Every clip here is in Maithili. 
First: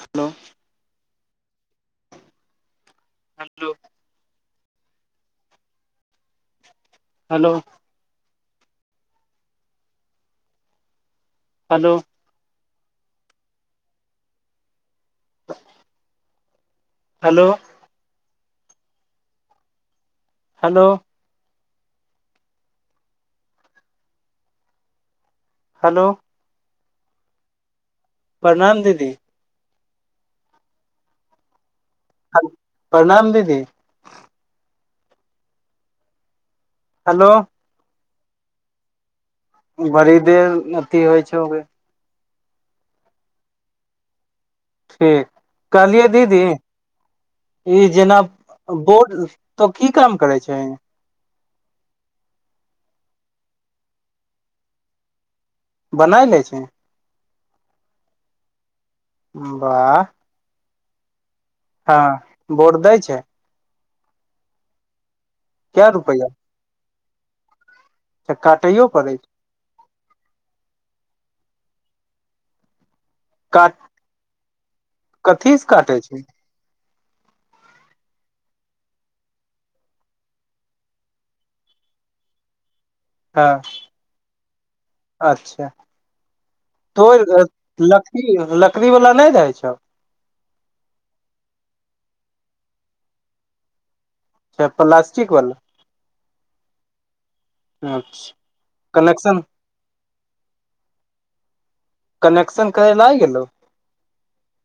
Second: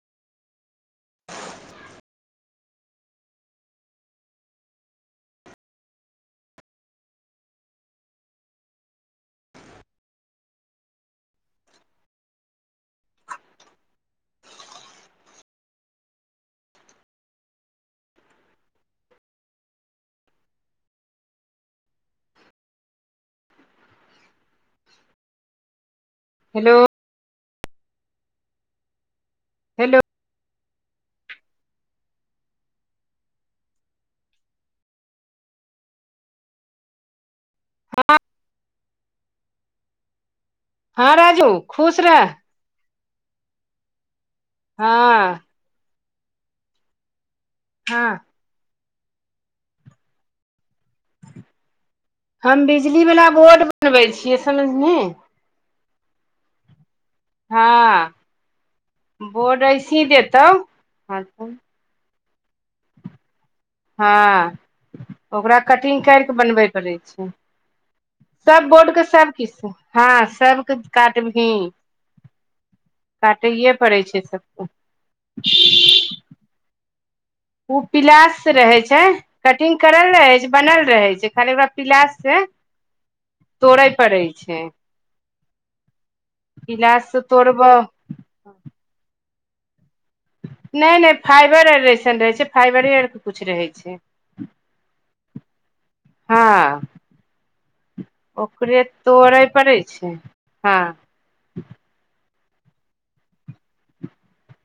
हलो [inaudible] hello hello hello [inaudible] [inaudible] hello hello hello hello परणाम दीदी हेलो हलो परणाम दीदी हलो हँ बरी देर अथी हँ होइ छौ राजू खुश रह हँ कहलिय दीदी ई हँ जेना बोर्ड तो की काम करै छै हम बिजली बला बोर्ड बनबै छियै समझनी बना लै छी हँ बोर्ड वाह ऐसी दे तौ ह त हँ बोर्ड दै छै हँ ओकरा कै कटिंग रुपैआ कैरके‌ बनबय पड़ै छै अच्छा सब काटैयो बोर्डके पड़ै छै सब किछ हँ सबके काटभी काटैये काट पड़ै छै सबके जाय छी उ पिलास से रहै छै कटिंग करल रहै छै बनल रहै छै खाली ओकरा पिलास से हँ तोड़य पड़ै छै अच्छा पिलास से तोड़बौह कि लकड़ी बला नै रहै छौ नै नै फाइबर ऐरेसन रहै छै फाइबरे आरके कुछ रहै छै अच्छा प्लास्टिक बला हँ हँ ओकरे तोड़ै पड़ै छै हँ कनेक्शन करै लाए गेलौ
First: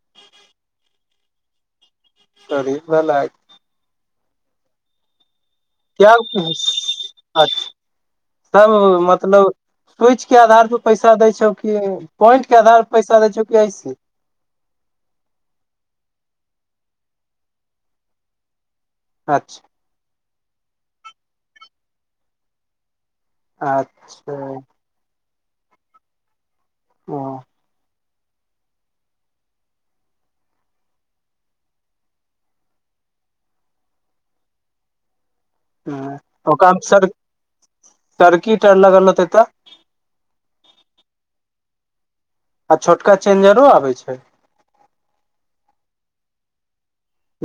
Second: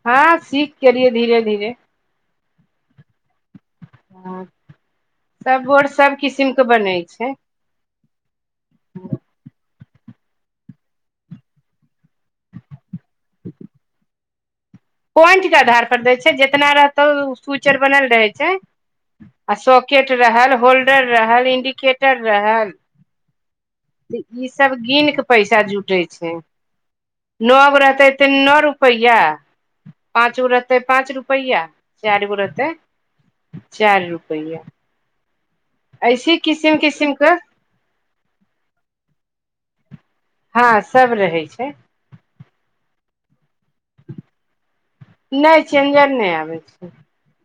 हँ सीख केलियै धीरे-धीरे [unintelligible] हँ सब बोर्ड किया सब किसिम के बनै [unintelligible] छै अचा सब मतलब स्विच के आधार पर पैसा देै छौ कि पॉइंट के आधार पर पैसा देै छौ की ऐसे पॉइंट कऽ आधार पर देय छै जेतना रहतौ स्विचर बनल रहे छै [inaudible] आ अच्छा स केट रहल होल्डर रहल इंडिकेटर रहल [inaudible] इ अच्छा ई सब गिन कऽ पैसा जुटै छै ओ [inaudible] नब रहतै तऽ नौअ रुपैआ पाँच गो रहतै पाँच रुपैया चाइर गो रहतै [inaudible] चाइर रुपैये ओका मे सर किसिम के [inaudible] सरकीट अ लगल होतै तऽ हँ सब रहै छै आ छोटका चेंजरो आबे छै नै चेंजर नै आबै छै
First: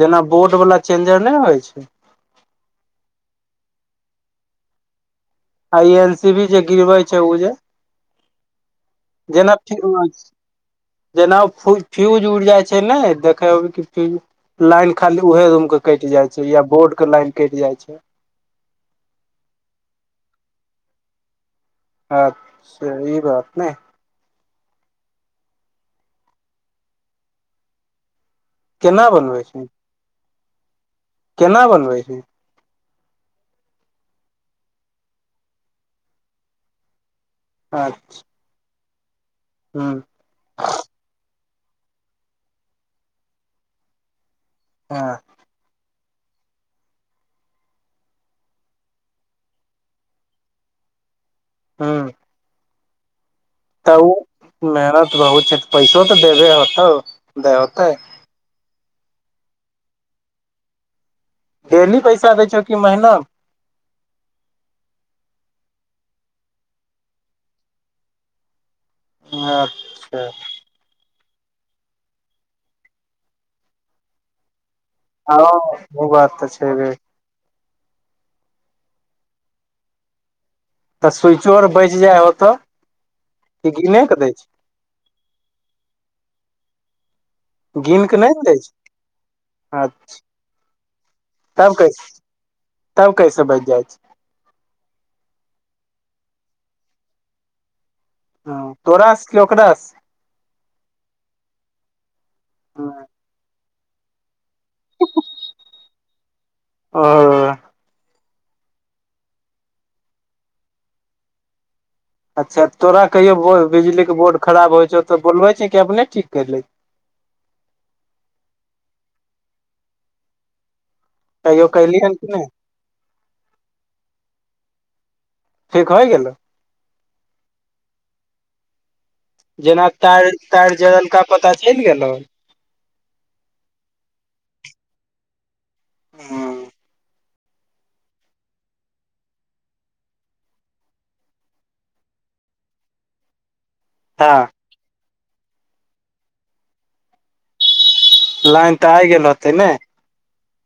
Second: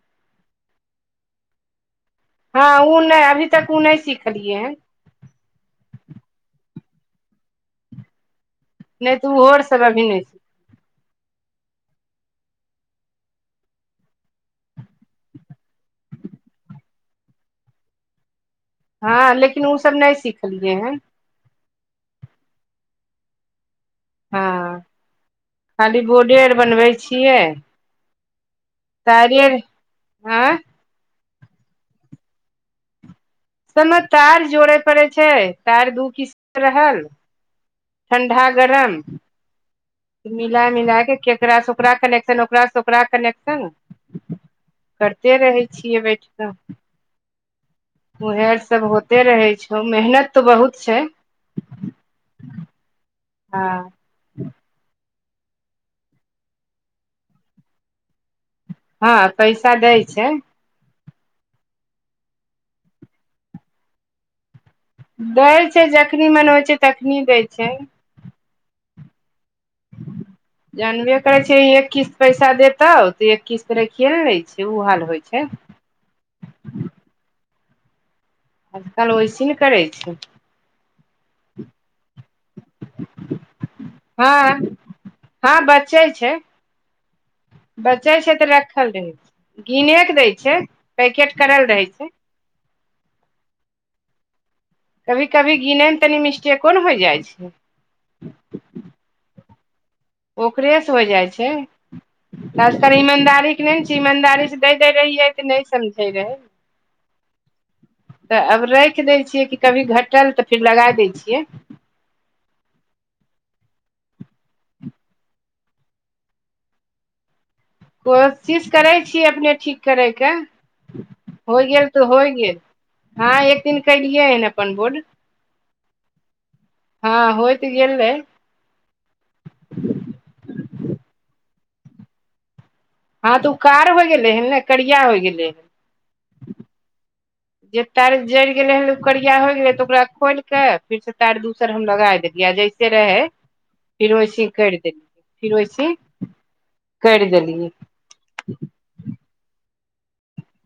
जेना बोर्ड वला चेंजर नै होइ छै हँ ओ नै अभी तक उ नै सिखलियै हन आइ एन सी बी जे गिरबै छै उऽ जे नहि तऽ [inaudible] ओहो जेनाब आर सब अभी नहि फ्यूज [inaudible] सिख जेना फ फ्यूज उड़ि जाइ छै नै देखे होबै की फ्यूज लाइन खाली उहे रूम कऽ कइट जाय छै या बोर्ड कऽ लाइन काइट जाय छै हँ लेकिन उऽ सभ नै सिखलियै हन अच्छ ई बात नै हँ [inaudible] खाली बोर्ड आर बनबै छियै केना बनबै तारे आर छी आँय केना बनबै छी सबमे तार जोड़े पड़े छै तार दू किस कऽ रहल अच्छा ठण्डा गरम [unintelligible] मिला मिल कऽ केकरासँ ओकरा कनेक्शन ओकरासँ ओकरा कनेक्शन हँ करते रहै छियै बैठ कऽ उह सब होते रहे छौ मेहनत तो बहुत छै हु [inaudible] हँ मेहनत बहुत छै तऽ पैसो तऽ देबे होतौ देै होतै हँ पैसा दै छै डेली पैसा दै छौ कि महीना दै छै जखनि मन होइ छै तखनी दै छै अच्छ जानबे करे छी एक किस्त पैसा देतौ तो एक किस्त राखिये न ले है ओ हाल होइ हँ छै ओ बात तऽ छै बे आजकल वइसे ने करै छै तऽ स्विचो आर बचि जाइ होते [inaudible] कि गिने कऽ दै छै हँ हँ बचै छै गिन बचे के नहि छै ने तऽ दै राखल रहै छै हँ गिने केँ दै छै पैकेट करल तब रहै छै कैसे तब कैस बाज जाइ छै कभी कभी गिनेय में तनि मिस्टेको न होइ जाइ छै ह तोरा स की ओकरा स ओकरेसँ होइ जाइ छै खास कर ईमानदारी केँ नै ने छैय ईमानदारीसँ नै दैय रहियै तऽ नै समझै रहै ओ [inaudible] तऽ आब राखि दै छियै कि कभी घटल तऽ फिर लगा दै छियै अच्छा तोरा कहियो बिजलीक के बोर्ड खराब होइ छौ तऽ बोलबै छी कि अपने ठीक करि ले कोशिश करै छियै अपने ठीक करयके कहियो होइ गेल तऽ कलिहन कि होइ नहि गेल हँ एक दिन कलियै हन अपन बोर्ड ठीक होइ गेलौ हँ होयत गेलय जेना तार तार जरलका पता चलि गेलौ हँ तऽ उ कार हो गेलै हन ने करिया हो गेलै हन हँ जे तार जरि गेलै हन उकररिया होय गेलै तऽ ओकरा खोलि के फेर से तार दूसर हम लगा देलियै जैसे के रहै [inaudible] फिर वैसी करि देलियै फिर वैसी करि देलियै लाइन तऽ आइ गेल होतै नाय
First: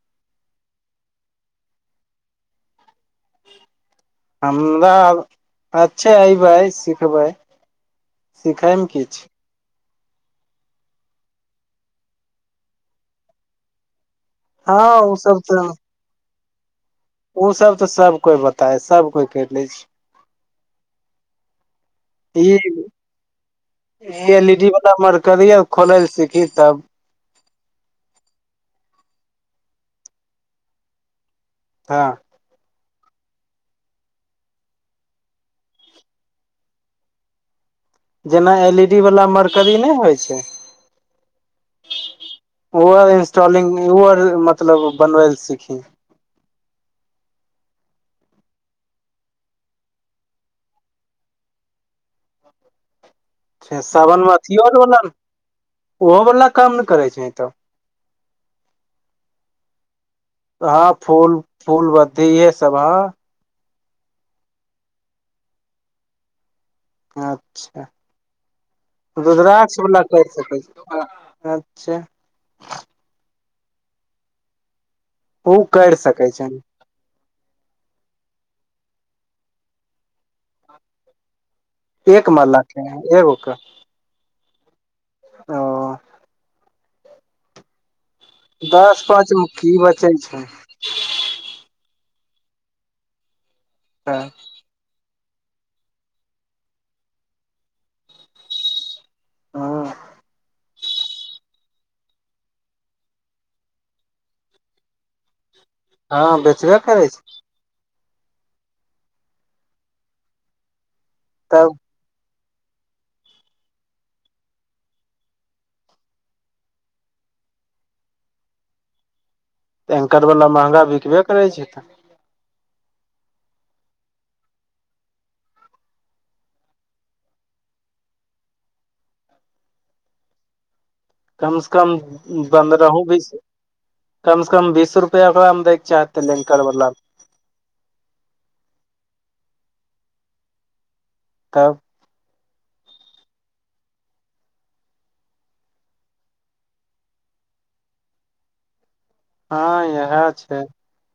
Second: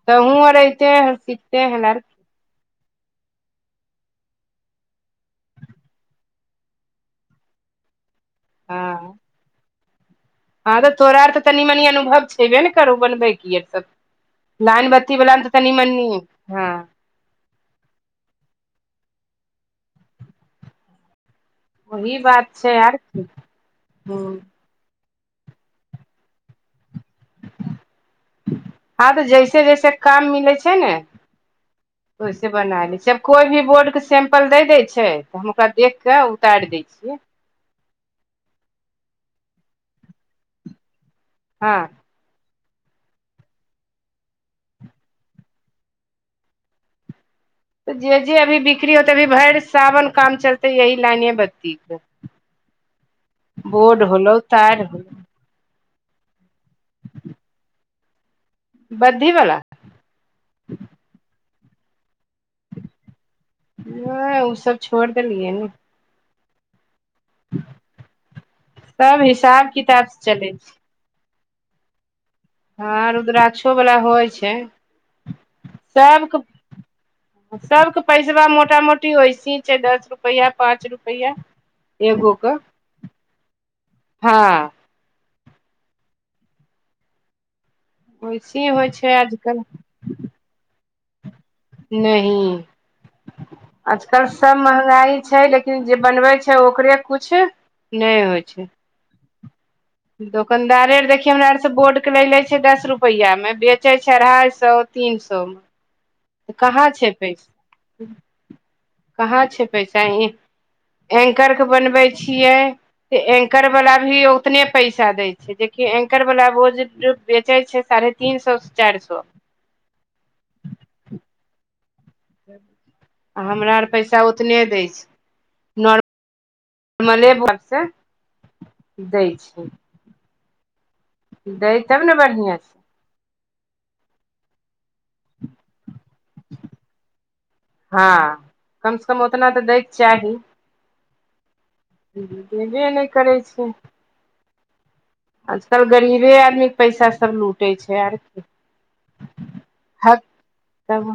तऽ हूँ आरयते सीते हलर हमरा ब अच्छे अयबै सिखबै सिखैमे हँ किछै हँ रौ तोरा आर के तऽ तनि मनि अनुभव छयबे ने करू बनबै की ए सब हँ लैन बत्ती उ बला ने तऽ तनि मनी हँ ओ सब तऽ सब कोइ बताय सब कोइ कैर लै छी वही ई बात छै आर की ई हँ एल ई डी वाला मरकिय खोलै लए सीखी तब हँ तऽ जैसे जैसे काम मिलै छै ने हँ वैसे बना ली कोइ भी बोर्ड के सेंपल दे देै छै तऽ हूम का देखक उतारि दै छियै जेना एल ई डी वाला मरकरी नै होइ छै हँ ओ इंस्टलिंग ओ मतलब बनबैल सीखी त जे जे अभी बिक्री होतै अभी भरि सावन काम चलतै यही लाइनीये बदती के ह [unintelligible] बोर्ड सावनमे होलो अथियओ आओर तार बला ने होलो ओहोवला काम नै करै छै तऽ बद्धिवला हँ फूल फूल बद्धी ई हे सब हँ नै उ सब छोड़ देलियै ने अच्छा सब हिसाब रुद्राक्ष वला किताब से कैर चलै सकै छै छी अच्छा हँं रुद्राक्षो बला होइ छै उ कैर सकै सबके छैन सबके पैसबा मोटा मोटी वइसे छै दस रुपैआ पाँच रुपैआ एक मा ला के एगो के हँ ओ वैसे होइ दस छै पाँच मे आजकल की बचै छै नही आजकल तऽ सब महगाई छै लेकिन जे बनवै छै ओकरे कुछ नै होइ छै हँ दोकानदारे देखि हमरा आर से बोर्ड के लै ले छै दस रुपैआ मे बेचै छै अढ़ाई सौ तीन सौ म हँ बेचबे करै छै कहाँ छै पैसा इह [inaudible] एंकर कऽ तब बनबै छियै ते एंकरवला भी उतने पैसा दै छै जेकि एंकरवला बो जे बेचै छै साढ़े तीन सौ स चाइर सौ एंकर वला महँगा बिकबे करै छै तऽ [inaudible] आ हमरा आर पैसा ओतने दै छै मले भर से [inaudible] दै छै कम स दै कम तब ने बढ़िआँ छै पंद्रह बिसो कम से कम बीस रुपैआ ओकरामे दै केँ चाहतै एंकर बला मे हँ कम स कम ओतना तऽ दै कऽ चाही तब देबे नै करै छै आजकल गरीबे आदमी केँ पैसा सभ लूटै छै आर की हँ इहै छै कहु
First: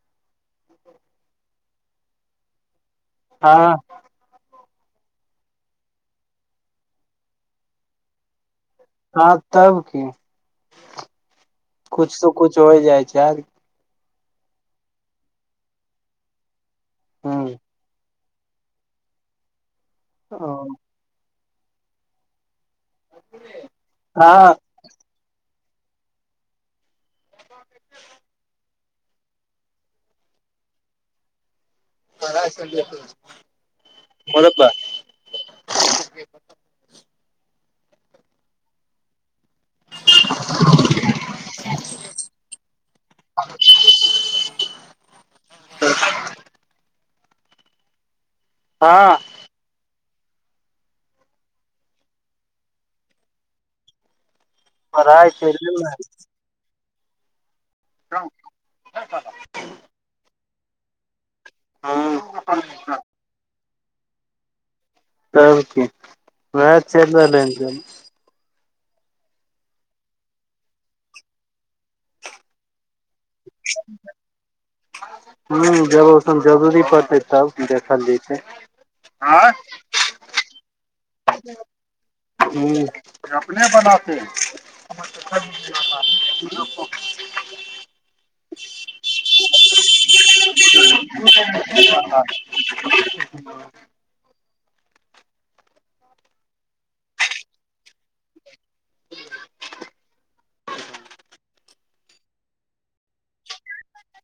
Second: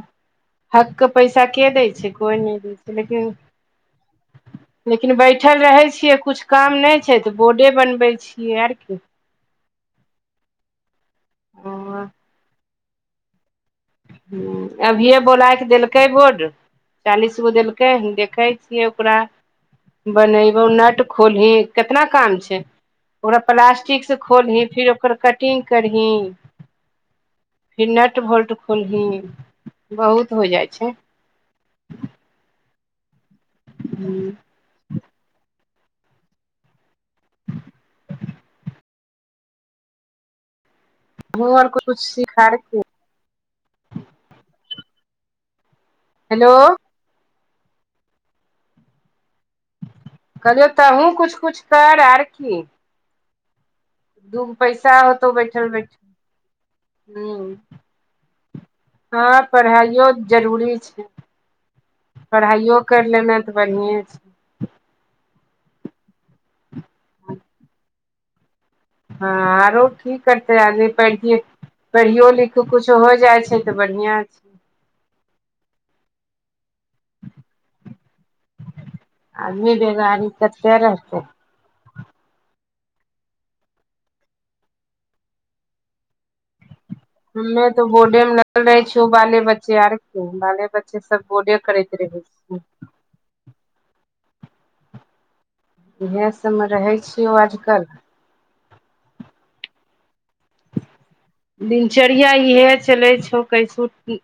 हक कऽ पैसा केँ दै छै कोइ नै दै छै लेकिन [inaudible] हँ लेकिन बैठल रहै छियै कुछ काम नै छै तऽ बोडे बनबै छियै आर की ह तब की [inaudible] कुछ स कुछ होय जाइ छै हु अभिये बोलाय केँ देलकै बोर्ड चालीस गो ह देलकै देखैत छै ओकरा [inaudible] ओ बनैबो नट खोलही कितना काम छै ओकरा प्लास्टिक से हँ खोलही फेर ओकर कटिंग करही [inaudible] फिर नट वोल्ट खोलही [inaudible] बहुत हो जाय छैय हमहूँ [unintelligible] [unintelligible] बौआ और [unintelligible] [unintelligible] हेलो हँ कहलियौ तहुँ कुछ कुछ कर आर की दू गो पैसा पढ़ाइ हेतौ बैठल चलि बैठल [inaudible] हु [unintelligible] हँ पढ़ाइयो जरूरी छै [inaudible] पढ़ाइयो कैर लेना तऽ बढ़िए छै तब की [inaudible] ओहाँ चैल रहलै कनी हँ आरो की करतै आगे पढ़िय पढ़ियो लिखो कुछो होयत जाइ छै तऽ बढ़ियां छै हु जब ओठन जरूरी पड़तै तब देखल जैतै आदमी बेगरी कतै रहतै [unintelligible] [unintelligible] हमे तो बोडे में लगल रहै छिय बाले बच्चे आर की बाले बच्चे सब बोडे करैत रहै [unintelligible] इहे सबमे रहै छियौ आजकल [unintelligible] दिनचर्या इहे छेलै [unintelligible]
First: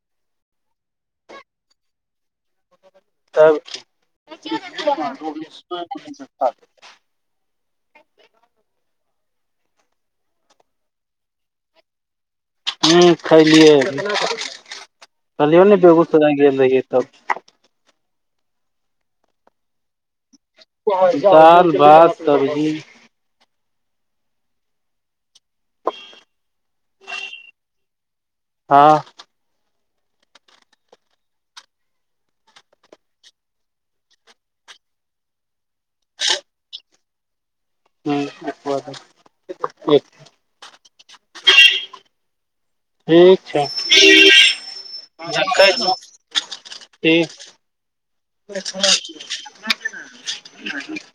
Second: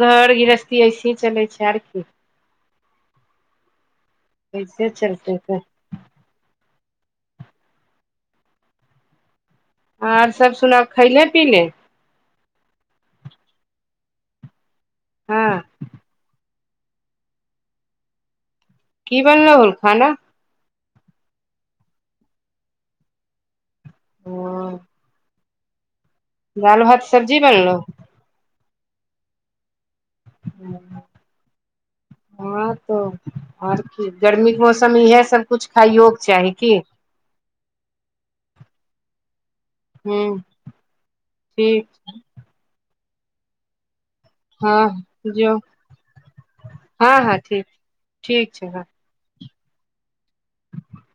घर गृहस्थी ऐसी चलै छैय आर की तब की कैसे चलतै तऽ [unintelligible] आर सब सुनाउ खैले- पीले हु खैलियै हँ अभी [unintelligible] बेगूसराय गेल रहियै तब की बनलौ हन खाना दाल भात सब्जी [unintelligible] दैल भात सब्जी बनलौ हँ [inaudible] हँ तो आओर की गर्मीक मौसमे इहे सब कुछ खाइयो कि चाही की हूँ हुँ ठीक छै ठीक छै हँ जो हँ हँ ठीक ठीक छै देखैत [unintelligible] [unintelligible]